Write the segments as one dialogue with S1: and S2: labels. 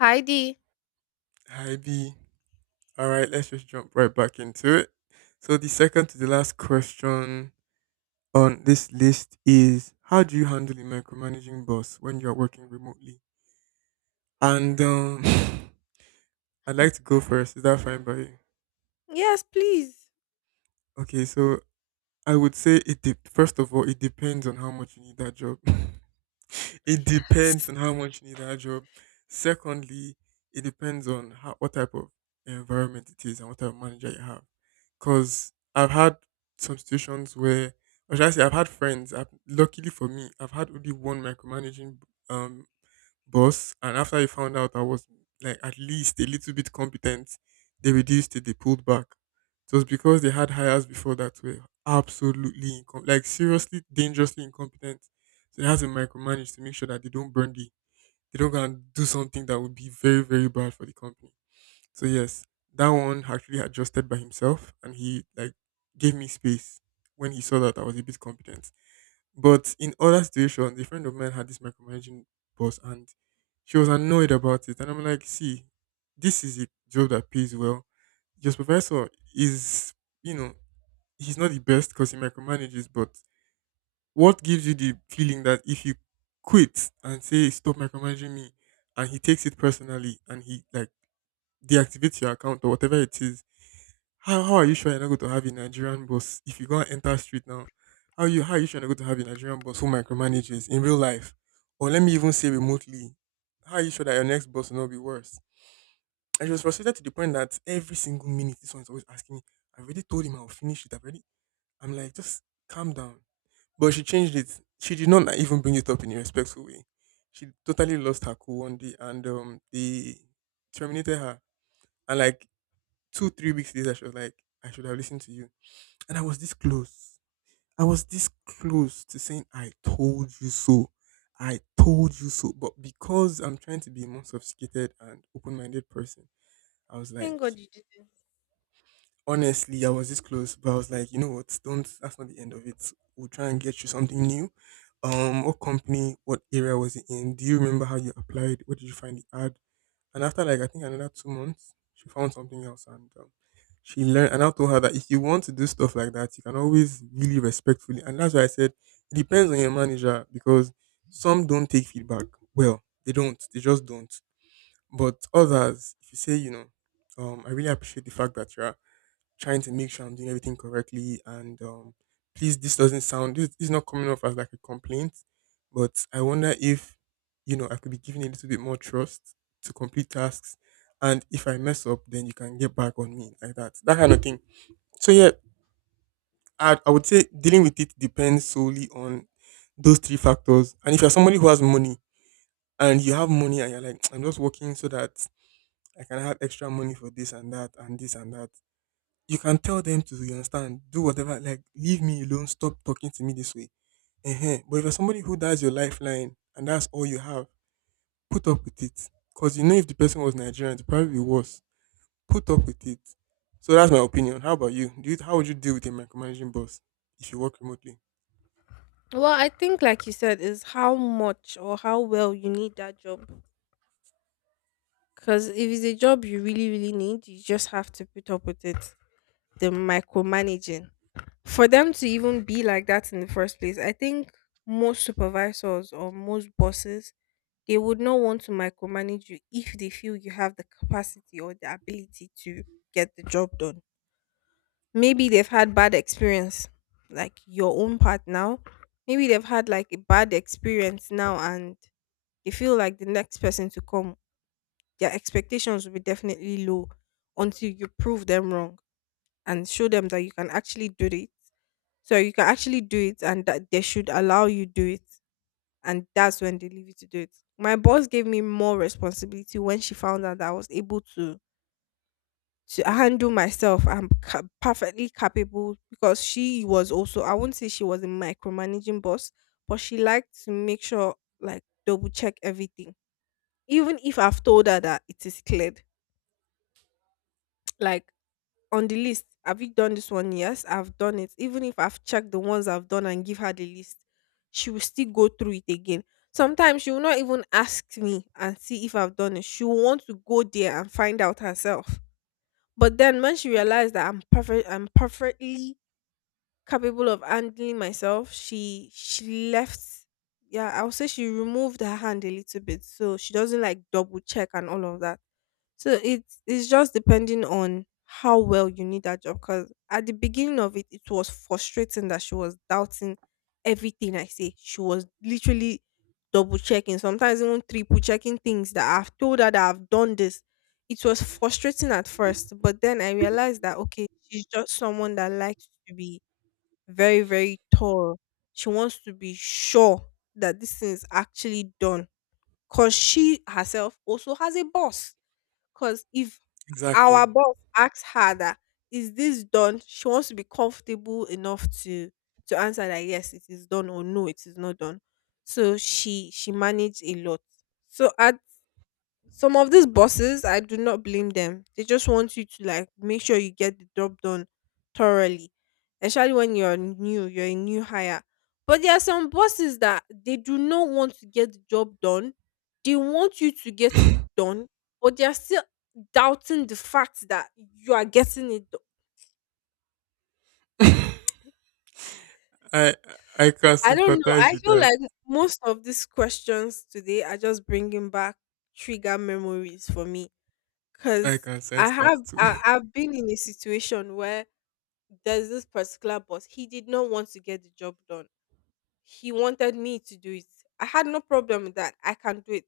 S1: Heidi.
S2: Hi B. All right, let's just jump right back into it. So the second to the last question on this list is, how do you handle a micromanaging boss when you are working remotely? And I'd
S1: Hmm.
S2: like to go first. Is that fine by you?
S1: Yes, please.
S2: Okay, so I would say it. First of all, it depends on how much you need that job. It depends
S1: S-
S2: on how much you need that job. Secondly, it depends on what type of environment it is and what type of manager you have. Because I've had some situations where, or should I say, I've had friends. Luckily for me, I've had only one micromanaging um, boss, and after he found out I was like at least a little bit competent, they pulled back. It was because they had hires before that were like seriously dangerously incompetent. So they had to micromanage to make sure that they don't burn they don't go and do something that would be very, very bad for the company. So yes, that one actually adjusted by himself and he like gave me space when he saw that I was a bit competent. But in other situations, a friend of mine had this micromanaging boss and she was annoyed about it. And I'm like, see, this is a job that pays well. Your supervisor is, you know, he's not the best because he micromanages, but what gives you the feeling that if you quit and say, stop micromanaging me, and he takes it personally and he like deactivates your account or whatever it is, how are you sure you're not going to have a Nigerian boss if you go and enter street now? How are you sure you're not going to have a Nigerian boss who micromanages in real life? Or let me even say remotely, how are you sure that your next boss will not be worse? And she was frustrated to the point that every single minute this one's always asking me, I already told him I'll finish it, I'm like, just calm down. But she changed it. She did not even bring it up in a respectful way. She totally lost her cool one day and they terminated her. And like two, 3 weeks later, she was like, I should have listened to you and I was this close. I was this close to saying, I told you so. I told you so. But because I'm trying to be a more sophisticated and open minded person, I was like,
S1: Thank God you didn't.
S2: honestly, I was this close. But I was like, you know what? Don't, that's not the end of it. We'll try and get you something new. What company, what area was it in? Do you remember how you applied? What did you find the ad? And after like I think another 2 months, she found something else, and she learned. And I told her that if you want to do stuff like that, you can always really respectfully. And that's why I said it depends on your manager because some don't take feedback well. They don't. They just don't. But others, if you say, you know, I really appreciate the fact that you're trying to make sure I'm doing everything correctly. And please, this doesn't sound, this is not coming off as like a complaint, but I wonder if, you know, I could be given a little bit more trust to complete tasks. And if I mess up, then you can get back on me like that, that kind of thing. So, yeah, I would say dealing with it depends solely on those three factors. And if you're somebody who has money and you have money and you're like, I'm just working so that I can have extra money for this and that and this and that, you can tell them to, you understand, do whatever, like leave me alone, stop talking to me this way. But if you're somebody who that's your lifeline and that's all you have, put up with it because you know if the person was Nigerian it probably be worse. Put up with it. So that's my opinion. How about you? Do you How would you deal with a micromanaging boss if you work remotely?
S1: Well, I think, like you said, is how much or how well you need that job. Because if it's a job you really, really need, you just have to put up with it. The micromanaging. For them to even be like that in the first place, I think most supervisors or most bosses, they would not want to micromanage you if they feel you have the capacity or the ability to get the job done. Maybe they've had bad experience, like your own part now. Maybe they've had like a bad experience now and they feel like the next person to come, their expectations will be definitely low until you prove them wrong and show them that you can actually do it. So you can actually do it and that they should allow you do it. And that's when they leave you to do it. My boss gave me more responsibility when she found out that I was able to handle myself. I'm perfectly capable, because she was also, I won't say she was a micromanaging boss, but she liked to make sure, like, double check everything. Even if I've told her that it is cleared, like, on the list, have you done this one? Yes, I've done it. Even if I've checked the ones I've done and give her the list, she will still go through it again. Sometimes she will not even ask me and see if I've done it. She will want to go there and find out herself. But then when she realized that I'm perfectly capable of handling myself, she left. Yeah, I would say she removed her hand a little bit, so she doesn't like double check and all of that. So it's just depending on how well you need that job. Because at the beginning of it, it was frustrating that she was doubting everything I say. She was literally double checking, sometimes even triple checking things that I've told her that I've done this. It was frustrating at first, but then I realized that okay, she's just someone that likes to be very, very thorough. She wants to be sure that this thing is actually done. Cause she herself also has a boss, because if
S2: Exactly.
S1: our boss asks her that, is this done? She wants to be comfortable enough to answer that yes, it is done or no, it is not done. So she managed a lot. So at some of these bosses, I do not blame them. They just want you to like make sure you get the job done thoroughly, especially when you're new, you're a new hire. But there are some bosses that they do not want to get the job done. They want you to get it done, but they are still doubting the fact that you are getting it done.
S2: i I can
S1: I don't know.
S2: sympathize
S1: I
S2: with
S1: feel
S2: that.
S1: like most of these questions today are just bringing back trigger memories for me.
S2: I
S1: Cause
S2: can
S1: I
S2: sense that
S1: have
S2: too.
S1: I, I've been in a situation where there's this particular boss. He did not want to get the job done. He wanted me to do it. I had no problem with that. I can do it.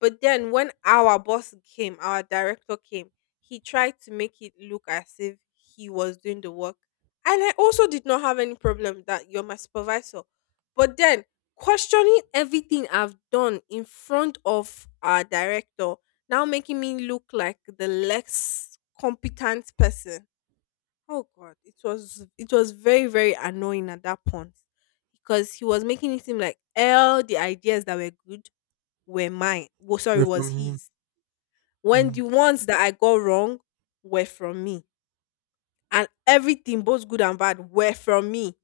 S1: But then when our boss came, our director came, he tried to make it look as if he was doing the work. And I also did not have any problem with that. You're my supervisor. But then questioning everything I've done in front of our director, now making me look like the less competent person. Oh god, it was very, very annoying at that point, because he was making it seem like all the ideas that were good were mine. Well, sorry,
S2: We're
S1: was
S2: from him.
S1: his. When
S2: Mm,
S1: the ones that I got wrong were from me, and everything both good and bad were from me.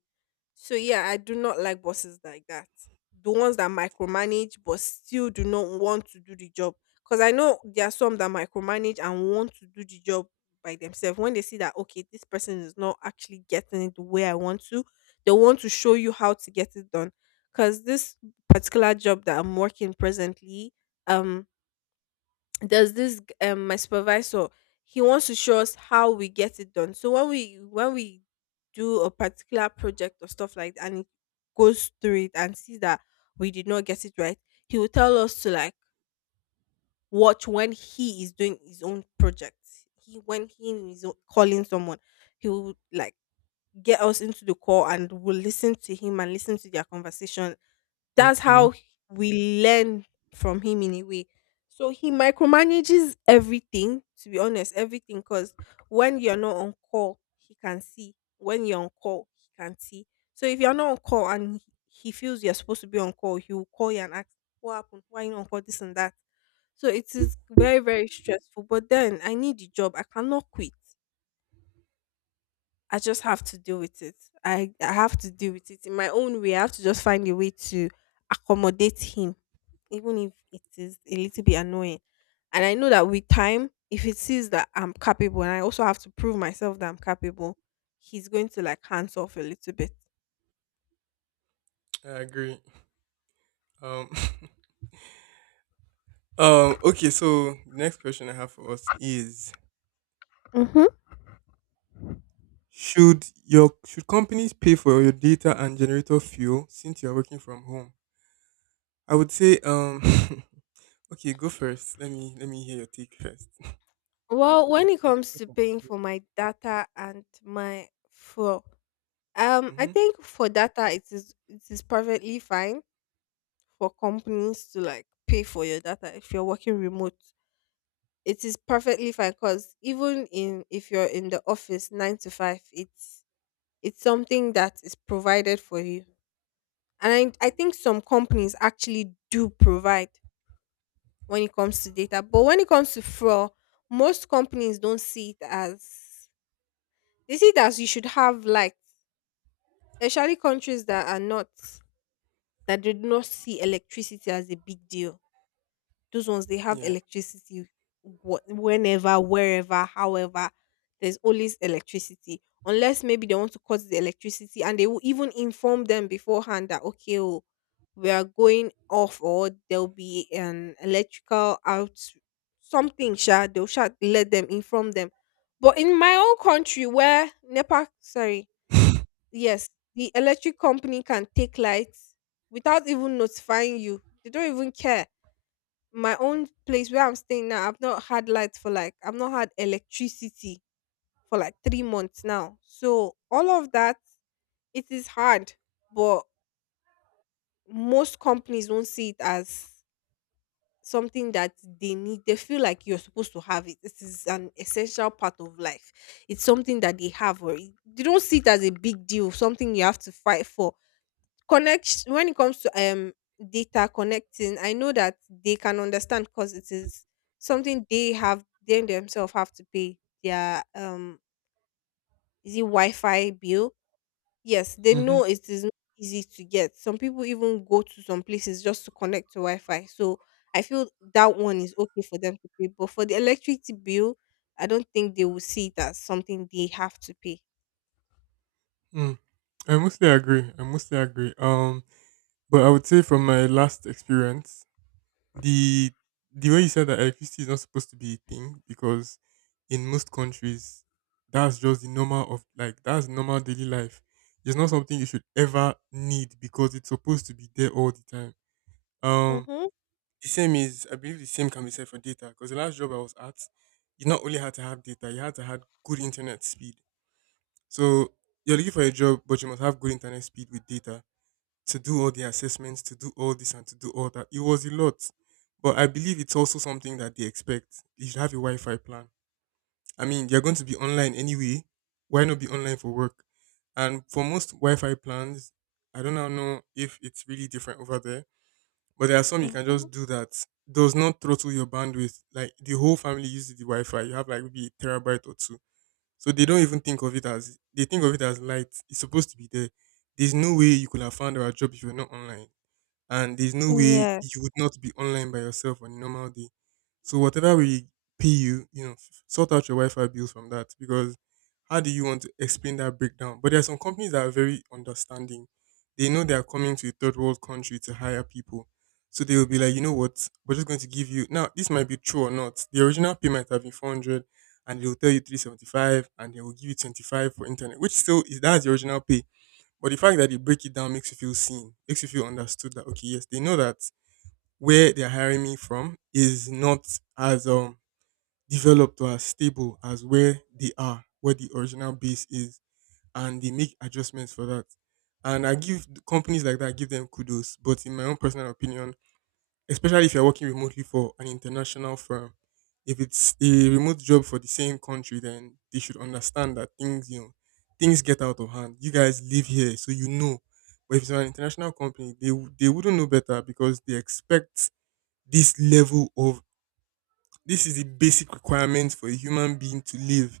S1: So yeah, I do not like bosses like that. The ones that micromanage but still do not want to do the job. Because I know there are some that micromanage and want to do the job by themselves. When they see that okay, this person is not actually getting it the way I want to, they want to show you how to get it done. Because this particular job that I'm working presently, um, there's this my supervisor, he wants to show us how we get it done. So when we do a particular project or stuff like that and he goes through it and sees that we did not get it right, he will tell us to like watch when he is doing his own project. He When he is calling someone, he will like get us into the call and we'll listen to him and listen to their conversation. That's how
S2: okay.
S1: we learn from him in a way. So he micromanages everything, to be honest, everything. Because when you're not on call, he can see. When you're on call, he can see. So if you're not on call and he feels you're supposed to be on call, he will call you and ask, what happened? Why you not on call? This and that. So it is very, very stressful. But then I need the job. I cannot quit. I just have to deal with it. I have to deal with it in my own way. I have to just find a way to accommodate him, even if it is a little bit annoying. And I know that with time, if he sees that I'm capable and I also have to prove myself that I'm capable, he's going to like hands off a little bit.
S2: I agree. um Um. Okay. So the next question I have for us is:
S1: Hmm.
S2: Should companies pay for your data and generator fuel since you are working from home? I would say. Okay. Go first. Let me hear your take first.
S1: Well, when it comes to paying for my data and my fuel, I
S2: Mm-hmm.
S1: think for data it is perfectly fine for companies to like pay for your data if you're working remote. It is perfectly fine because even in, if you're in the office 9 to 5, it's something that is provided for you. And I think some companies actually do provide when it comes to data. But when it comes to fraud, most companies don't see it as, they see it as you should have lights, especially countries that are not that do not see electricity as a big deal. Those ones they have
S2: Yeah.
S1: electricity whenever, wherever, however. There's always electricity. Unless maybe they want to cut the electricity, and they will even inform them beforehand that okay, oh, we are going off or there'll be an electrical out, something sha, they'll sha let them inform them. But in my own country, where NEPA, sorry, yes, the electric company can take lights without even notifying you. They don't even care. My own place where I'm staying now, I've not had electricity for like 3 months now. So all of that, it is hard, but most companies won't see it as something that they need. They feel like you're supposed to have it. This is an essential part of life. It's something that they have, or they don't see it as a big deal, something you have to fight for. Connect When it comes to data connecting, I know that they can understand, because it is something they themselves have to pay their is it Wi-Fi bill? Yes, they
S2: Mm-hmm.
S1: know it is not easy to get. Some people even go to some places just to connect to Wi-Fi. So I feel that one is okay for them to pay. But for the electricity bill, I don't think they will see it as something they have to pay.
S2: Mm. I mostly agree. I mostly agree. But I would say from my last experience, the the way you said that electricity is not supposed to be a thing because in most countries that's just the normal of like that's normal daily life. It's not something you should ever need because it's supposed to be there all the time. Um,
S1: Mm-hmm.
S2: the same is, I believe the same can be said for data, because the last job I was at, you not only had to have data, you had to have good internet speed. So you're looking for a job, but you must have good internet speed with data to do all the assessments, to do all this and to do all that. It was a lot. But I believe it's also something that they expect. You should have a Wi Fi plan. I mean, you're going to be online anyway. Why not be online for work? And for most Wi Fi plans, I don't now know if it's really different over there, but there are some you can
S1: Mm-hmm.
S2: just do that. Does not throttle your bandwidth. Like the whole family uses the Wi Fi. You have like maybe a terabyte or two. So they don't even think of it as, they think of it as light. It's supposed to be there. There's no way you could have found our job if you're not online, and there's no way
S1: Yes.
S2: you would not be online by yourself on a normal day. So whatever we pay you, you know, sort out your Wi-Fi bills from that, because how do you want to explain that breakdown? But there are some companies that are very understanding. They know they are coming to a third world country to hire people. So they will be like, you know what, we're just going to give you, now this might be true or not, the original pay might have been 400 and they will tell you 375 and they will give you 25 for internet, which still is, that's the original pay. But the fact that they break it down makes you feel seen, makes you feel understood, that okay, yes, they know that where they're hiring me from is not as developed or as stable as where they are, where the original base is, and they make adjustments for that. And I give companies like that, I give them kudos. But in my own personal opinion, especially if you're working remotely for an international firm. If it's a remote job for the same country, then they should understand that things, you know, things get out of hand. You guys live here, so you know. But if it's an international company, they wouldn't know better because they expect this level of, this is the basic requirement for a human being to live.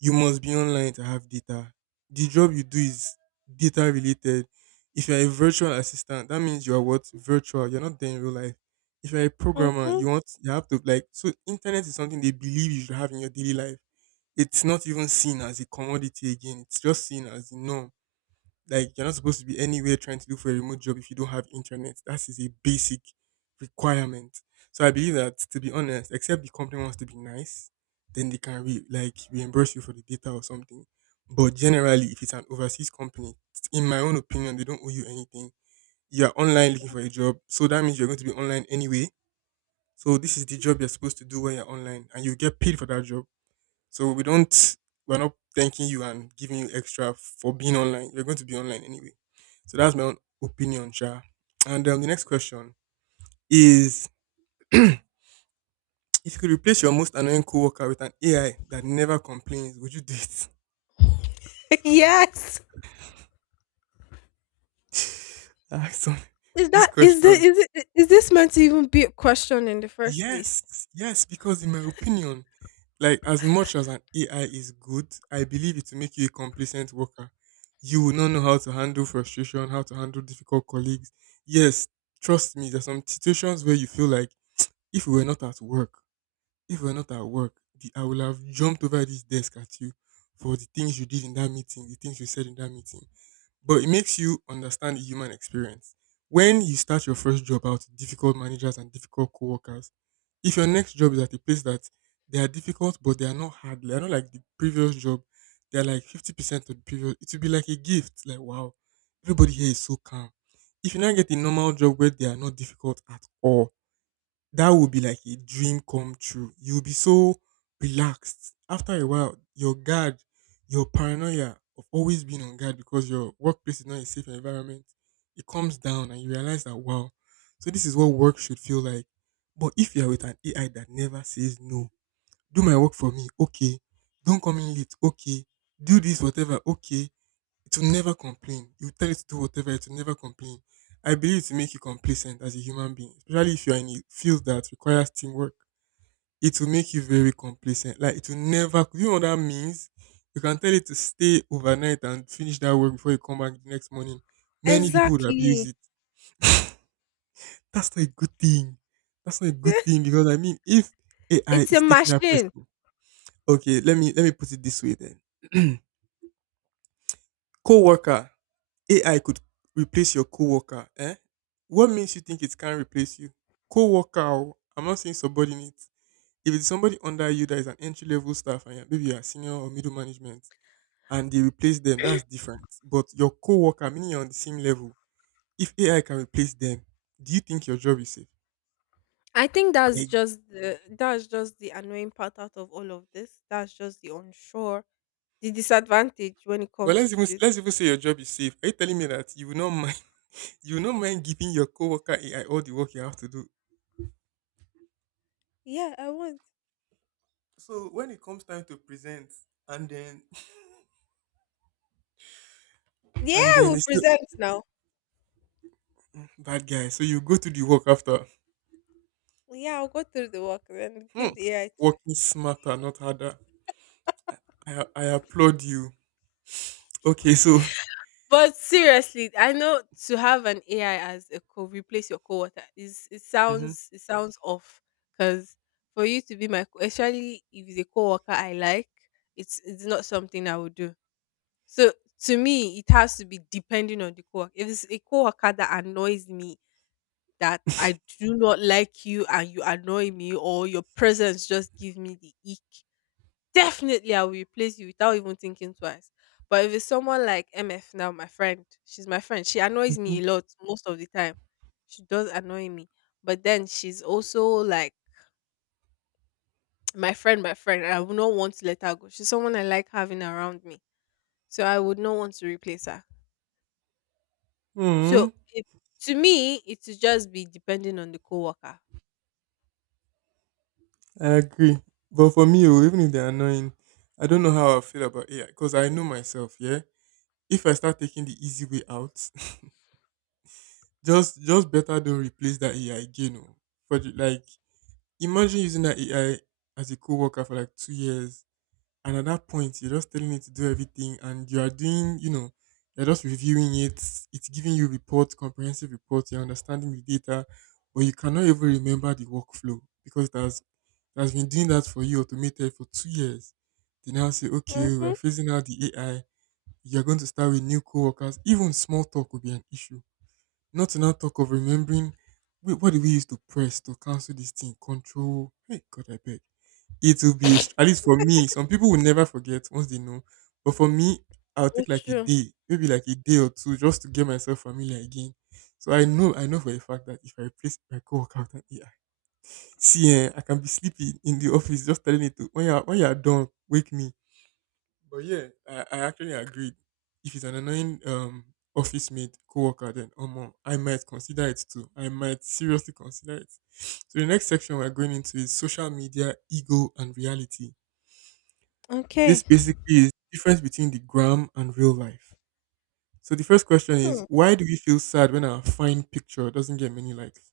S2: You must be online to have data. The job you do is data related. If you're a virtual assistant, that means you are what? Virtual. You're not there in real life. If you're a programmer,
S1: Mm-hmm.
S2: you have to like, so internet is something they believe you should have in your daily life. It's not even seen as a commodity again. It's just seen as the norm. Like you're not supposed to be anywhere trying to look for a remote job if you don't have internet. That is a basic requirement. So I believe that, to be honest, except the company wants to be nice, then they can like reimburse you for the data or something. But generally, if it's an overseas company, in my own opinion, they don't owe you anything. You are online looking for a job, so that means you're going to be online anyway. So this is the job you're supposed to do when you're online, and you get paid for that job. So we don't, we're not thanking you and giving you extra for being online. You're going to be online anyway. So that's my own opinion, Sha. And the next question is if you could replace your most annoying coworker with an AI that never complains, would you do it?
S1: yes.
S2: Ask some-
S1: Is
S2: this
S1: that is this
S2: question.
S1: is it Is this meant to even be a question in the first place?
S2: Yes, yes, because in my opinion, like as much as an AI is good, I believe it will make you a complacent worker. You will not know how to handle frustration, how to handle difficult colleagues. Yes, trust me, there's some situations where you feel like if we were not at work, if we were not at work, I will have jumped over this desk at you for the things you did in that meeting, the things you said in that meeting, but it makes you understand the human experience. When you start your first job out, difficult managers and difficult coworkers, if your next job is at a place that they are difficult but they are not hard, they are not like the previous job, they are like 50% of the previous. It will be like a gift. Like wow, everybody here is so calm. If you now get a normal job where they are not difficult at all, that would be like a dream come true. You'll be so relaxed. After a while, your guard, your paranoia of always being on guard because your workplace is not a safe environment, it comes down and you realize that, wow, so this is what work should feel like. But if you're with an AI that never says no, do my work for me, okay. Don't come in late, okay. Do this, whatever, okay. It will never complain. You tell it to do whatever, it will never complain. I believe it will make you complacent as a human being, especially if you're in a field that requires teamwork. It will make you very complacent. Like it will never. You know what that means? You can tell it to stay overnight and finish that work before you come back the next morning. Many people would abuse
S1: Exactly.
S2: it. That's not a good thing. That's not a good thing because I mean, if AI
S1: It's a
S2: is taking that
S1: machine.
S2: person, okay, let me put it this way then. Co-worker AI could replace your coworker, eh? What makes you think it can't replace you? Coworker, oh, I'm not saying subordinate. If it's somebody under you that is an entry level staff and maybe you're senior or middle management and they replace them, that's different. But your coworker, meaning you're on the same level, if AI can replace them, do you think your job is safe?
S1: I think that's
S2: Eh,
S1: just the annoying part out of all of this. That's just the unsure, the disadvantage when it
S2: but
S1: comes
S2: let's
S1: to
S2: even
S1: this.
S2: let's even say your job is safe. Are you telling me that you will not mind you will not mind giving your coworker AI all the work you have to do?
S1: Yeah, I want.
S2: So when it comes time to present and then and
S1: Yeah,
S2: then
S1: we'll
S2: they say,
S1: present now.
S2: bad guy. So you go to the work after.
S1: Yeah, I'll go through the work and
S2: Hmm.
S1: give the AI.
S2: Working smarter, not harder. I, I applaud you. Okay, so.
S1: But seriously, I know to have an AI as a co replace your coworker is it
S2: Hmm.
S1: sounds it sounds off, because for you to be my especially if it's a coworker I like, it's not something I would do. So to me, it has to be depending on the coworker. If it's a coworker that annoys me, that I do not like you and you annoy me, or your presence just give me the ick, definitely, I will replace you without even thinking twice. But if it's someone like MF now, my friend, she's my friend. She annoys
S2: Hmm.
S1: me a lot most of the time. She does annoy me. But then she's also like my friend, my friend, and I would not want to let her go. She's someone I like having around me. So I would not want to replace her. So
S2: Hmm.
S1: it, to me, it would just be depending on the coworker.
S2: I agree. But for me, oh, even if they're annoying, I don't know how I feel about AI because I know myself, yeah? If I start taking the easy way out, just better don't replace that AI again. Oh. For the, like, Imagine using that AI as a co worker for like 2 years. And at that point, you're just telling it to do everything, and you are doing, you're just reviewing it. It's giving you reports, comprehensive reports. You're understanding the data, but you cannot even remember the workflow because it has been doing that for you automated for 2 years. They now say, okay, we're
S1: Mm-hmm.
S2: phasing out the AI. You're going to start with new coworkers. Even small talk will be an issue, not to now talk of remembering. Wait, what do we use to press to cancel this thing? Control. Hey, God, I beg. It will be, at least for me, some people will never forget once they know. But for me, I'll take
S1: It's
S2: like a
S1: true.
S2: day, maybe like a day or two just to get myself familiar again. So I know for a fact that if I place my co-worker with an AI, see, eh, I can be sleeping in the office just telling it to, when you're done, wake me. But yeah, I actually agreed. If it's an annoying office mate coworker, then Omo, I might consider it too. I might seriously consider it. So the next section we're going into is social media, ego, and reality. This
S1: Okay.
S2: basically is difference between the gram and real life. So the first question is
S1: Hmm.
S2: why do we feel sad when our fine picture doesn't get many likes?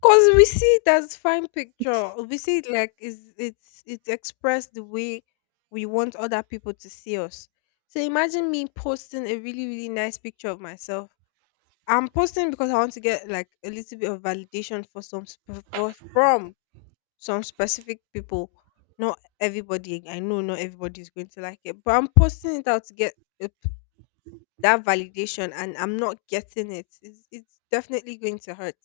S1: Cause we see it as fine picture. We see it like is it's expressed the way we want other people to see us. So imagine me posting a really nice picture of myself. I'm posting because I want to get like a little bit of validation for, from some specific people. Not everybody I know. Not everybody is going to like it, but I'm posting it out to get uh, that validation, and I'm not getting it. It's definitely going to hurt.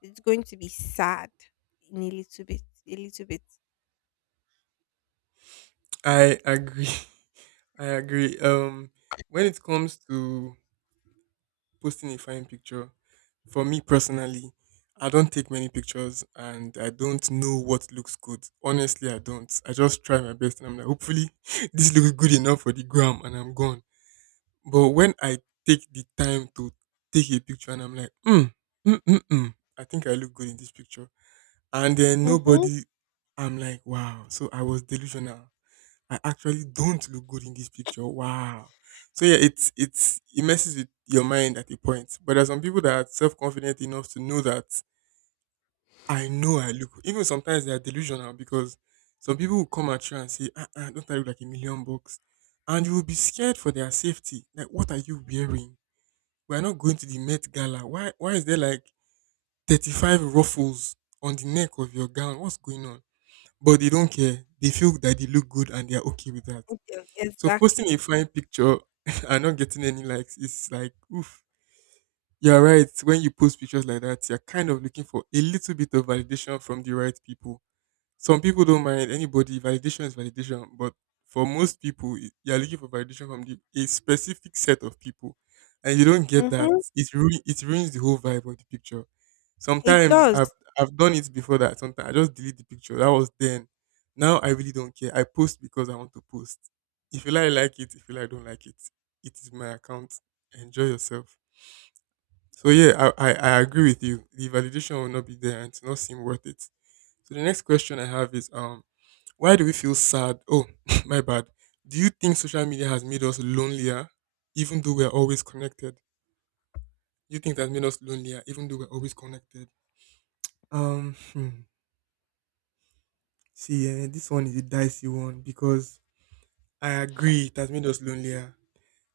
S1: It's going to be sad in a little bit, a little bit.
S2: I agree. I agree. When it comes to posting a fine picture. For me personally, I don't take many pictures and I don't know what looks good. Honestly, I don't. I just try my best and I'm like, hopefully, this looks good enough for the gram and I'm gone. But when I take the time to take a picture and I'm like, hmm, mm, mm, mm, I think I look good in this picture. And then
S1: Mhm.
S2: nobody, I'm like, wow. So I was delusional. I actually don't look good in this picture. Wow. So yeah, it's it messes with your mind at a point. But there's some people that are self confident enough to know that I know I look even sometimes they are delusional because some people will come at you and say, don't I look like a million bucks? And you will be scared for their safety. Like what are you wearing? We are not going to the Met Gala. Why is there like 35 ruffles on the neck of your gown? What's going on? But they don't care. They feel that they look good and they are okay with that,
S1: Yeah,
S2: so posting a
S1: exactly.
S2: fine picture and not getting any likes is like, oof. You're right. When you post pictures like that, you're kind of looking for a little bit of validation from the right people. Some people don't mind anybody. Validation is validation, but for most people, you are looking for validation from a specific set of people, and you don't get that.
S1: Mhm.
S2: It ruins the whole vibe of the picture.
S1: It
S2: Sometimes
S1: does.
S2: I've done it before that. Sometimes I just delete the picture. That was then. Now I really don't care. I post because I want to post. If you like it. If you like, don't like it. It is my account. Enjoy yourself. So yeah, I agree with you. The validation will not be there and it's not seem worth it. So the next question I have is why do we feel sad? Oh, my bad. Do you think social media has made us lonelier, even though we're always connected? You think that made us lonelier, even though we're always connected? Um, hmm. See, eh, this one is a dicey one because I agree it has made us lonelier.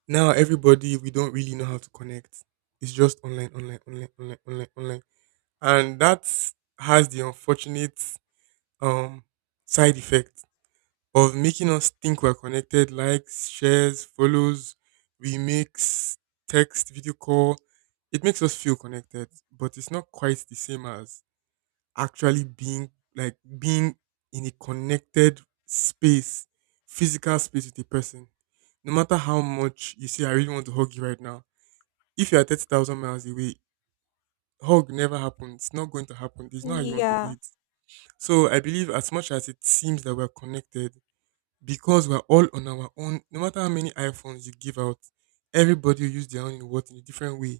S2: Now everybody, we don't really know how to connect. It's just online, online, online, online, online, online, and that has the unfortunate um side effect of making us think we're connected, likes, shares, follows, remakes, text, video call. It makes us feel connected, but it's not quite the same as actually being in a connected space, physical space with a person. No matter how much you say, I really want to hug you right now. If you are 30,000 miles away, hug never happens. It's not going to happen. It's not how you want to do
S1: Yeah.
S2: it. So I believe as much as it seems that we're connected, because we're all on our own, no matter how many iPhones you give out, everybody will use their own in what in a different way.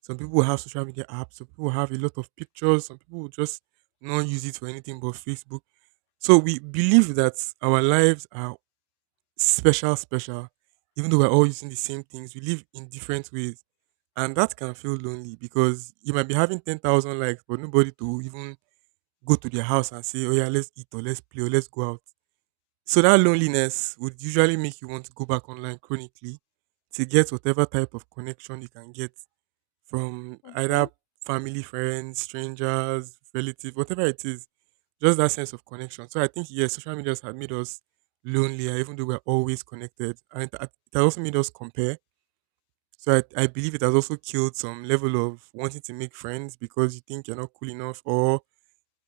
S2: Some people will have social media apps, some people will have a lot of pictures, some people will just not use it for anything but Facebook. So we believe that our lives are special, special, even though we're all using the same things, we live in different ways. And that can feel lonely because you might be having 10,000 likes, but nobody to even go to their house and say, oh yeah, let's eat or let's play or let's go out, so that loneliness would usually make you want to go back online chronically to get whatever type of connection you can get from either
S1: Mhm.
S2: family, friends, strangers, relative, whatever it is. Just that sense of connection. So I think yes, social media has made us lonelier, even though we're always connected, and it has also made us compare. So I believe it has also killed some level of wanting to make friends because you think you're not cool enough or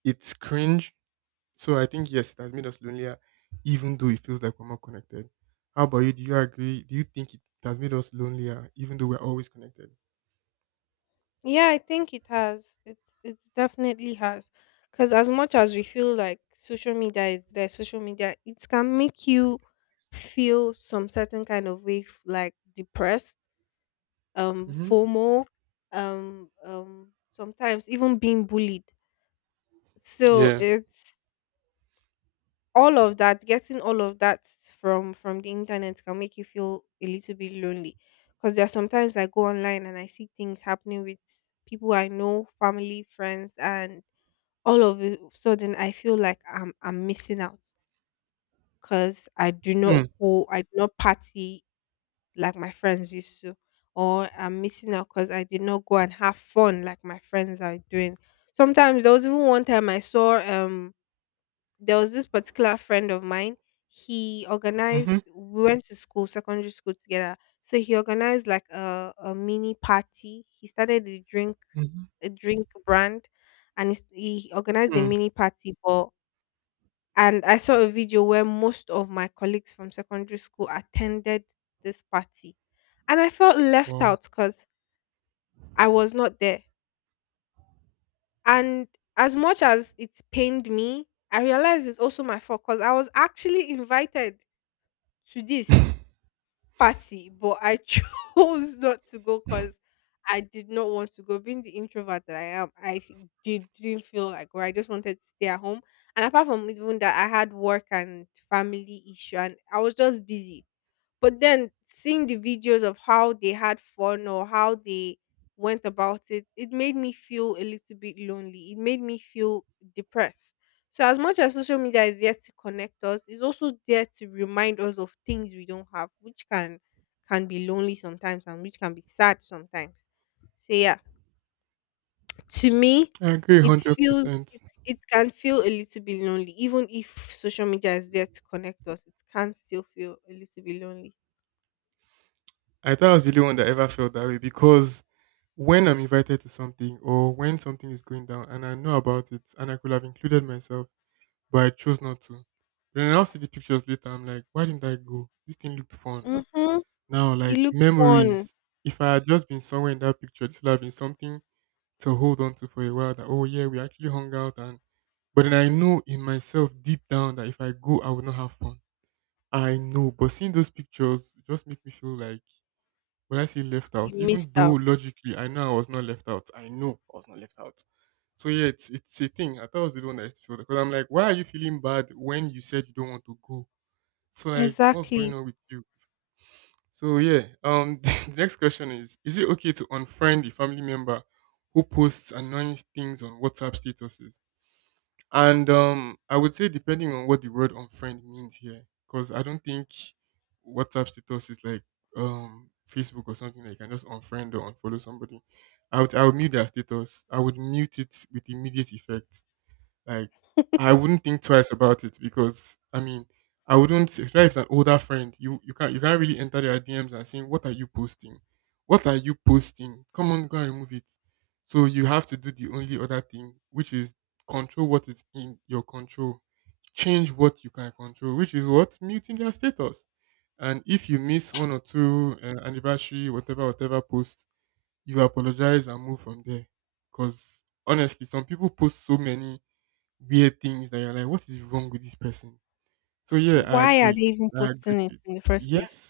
S2: it's cringe, so I think yes, it has made us lonelier, even though it feels like we're more connected. How about you? Do you agree? Do you think it has made us lonelier, even though we're always connected?
S1: Yeah, I think it has. It definitely has. Because as much as we feel like social media is there, social media it can make you feel some certain kind of way, like depressed,
S2: Mm-hmm.
S1: FOMO, sometimes even being bullied. So
S2: Yeah.
S1: it's all of that getting all of that from the internet can make you feel a little bit lonely because there are sometimes I go online and I see things happening with people I know, family, friends, and all of a sudden I feel like I'm missing out because I do not
S2: Mm.
S1: go, I do not party like my friends used to, or I'm missing out because I did not go and have fun like my friends are doing. Sometimes there was even one time I saw there was this particular friend of mine. He
S2: Mm-hmm.
S1: organized. We went to school, secondary school together. So he organized like a mini party. He started
S2: Mm-hmm.
S1: a drink brand, and he organized a
S2: Mm.
S1: mini party. But and I saw a video where most of my colleagues from secondary school attended this party, and I felt left
S2: Wow.
S1: out because I was not there. And as much as it pained me, I realized it's also my fault because I was actually invited to this party, but I chose not to go because I did not want to go. Being the introvert that I am, I didn't feel like, or I just wanted to stay at home. And apart from even that, I had work and family issue, and I was just busy. But then seeing the videos of how they had fun or how they went about it, it made me feel a little bit lonely. It made me feel depressed. So, as much as social media is there to connect us, it's also there to remind us of things we don't have, which can be lonely sometimes and which can be sad sometimes. So yeah, to me,
S2: I agree hundred percent.
S1: it can feel a little bit lonely. Even if social media is there to connect us, it can still feel a little bit lonely.
S2: I thought I was the only one that ever felt that way because when I'm invited to something or when something is going down and I know about it and I could have included myself, but I chose not to. Then I'll see the pictures later. I'm like, why didn't I go? This thing looked fun. Ah,
S1: Hmm.
S2: now,
S1: It
S2: like
S1: looked fun.
S2: memories, if I had just been somewhere in that picture, this would have been something to hold on to for a while. That oh yeah, we actually hung out, and but then I know in myself deep down that if I go, I will not have fun. I know, but seeing those pictures just make me feel like when I say left out,
S1: You
S2: even
S1: missed
S2: though
S1: out.
S2: logically I know I was not left out. I know I was not left out. So yeah, it's a thing. I thought I was the one that I used to feel because I'm like, why are you feeling bad when you said you don't want to go? So like, what's going
S1: Exactly.
S2: on with you? So yeah, the next question is: is it okay to unfriend a family member who posts annoying things on WhatsApp statuses? And I would say depending on what the word unfriend means here, because I don't think WhatsApp status is like Facebook or something that you can just unfriend or unfollow somebody. I would mute their status. I would mute it with immediate effect, like I wouldn't think twice about it because I wouldn't, especially if it's an older friend, you can't really enter their DMs and saying, what are you posting? What are you posting? Come on, go and remove it. So you have to do the only other thing, which is control what is in your control. Change what you can control, which is what? Muting their status. And if you miss one or two anniversary, whatever, whatever posts, you apologize and move from there. Because honestly, some people post so many weird things that you're like, what is wrong with this person? So yeah, I
S1: Why are they
S2: agree.
S1: even
S2: I agree
S1: posting it
S2: to it.
S1: in the first place?
S2: Yes,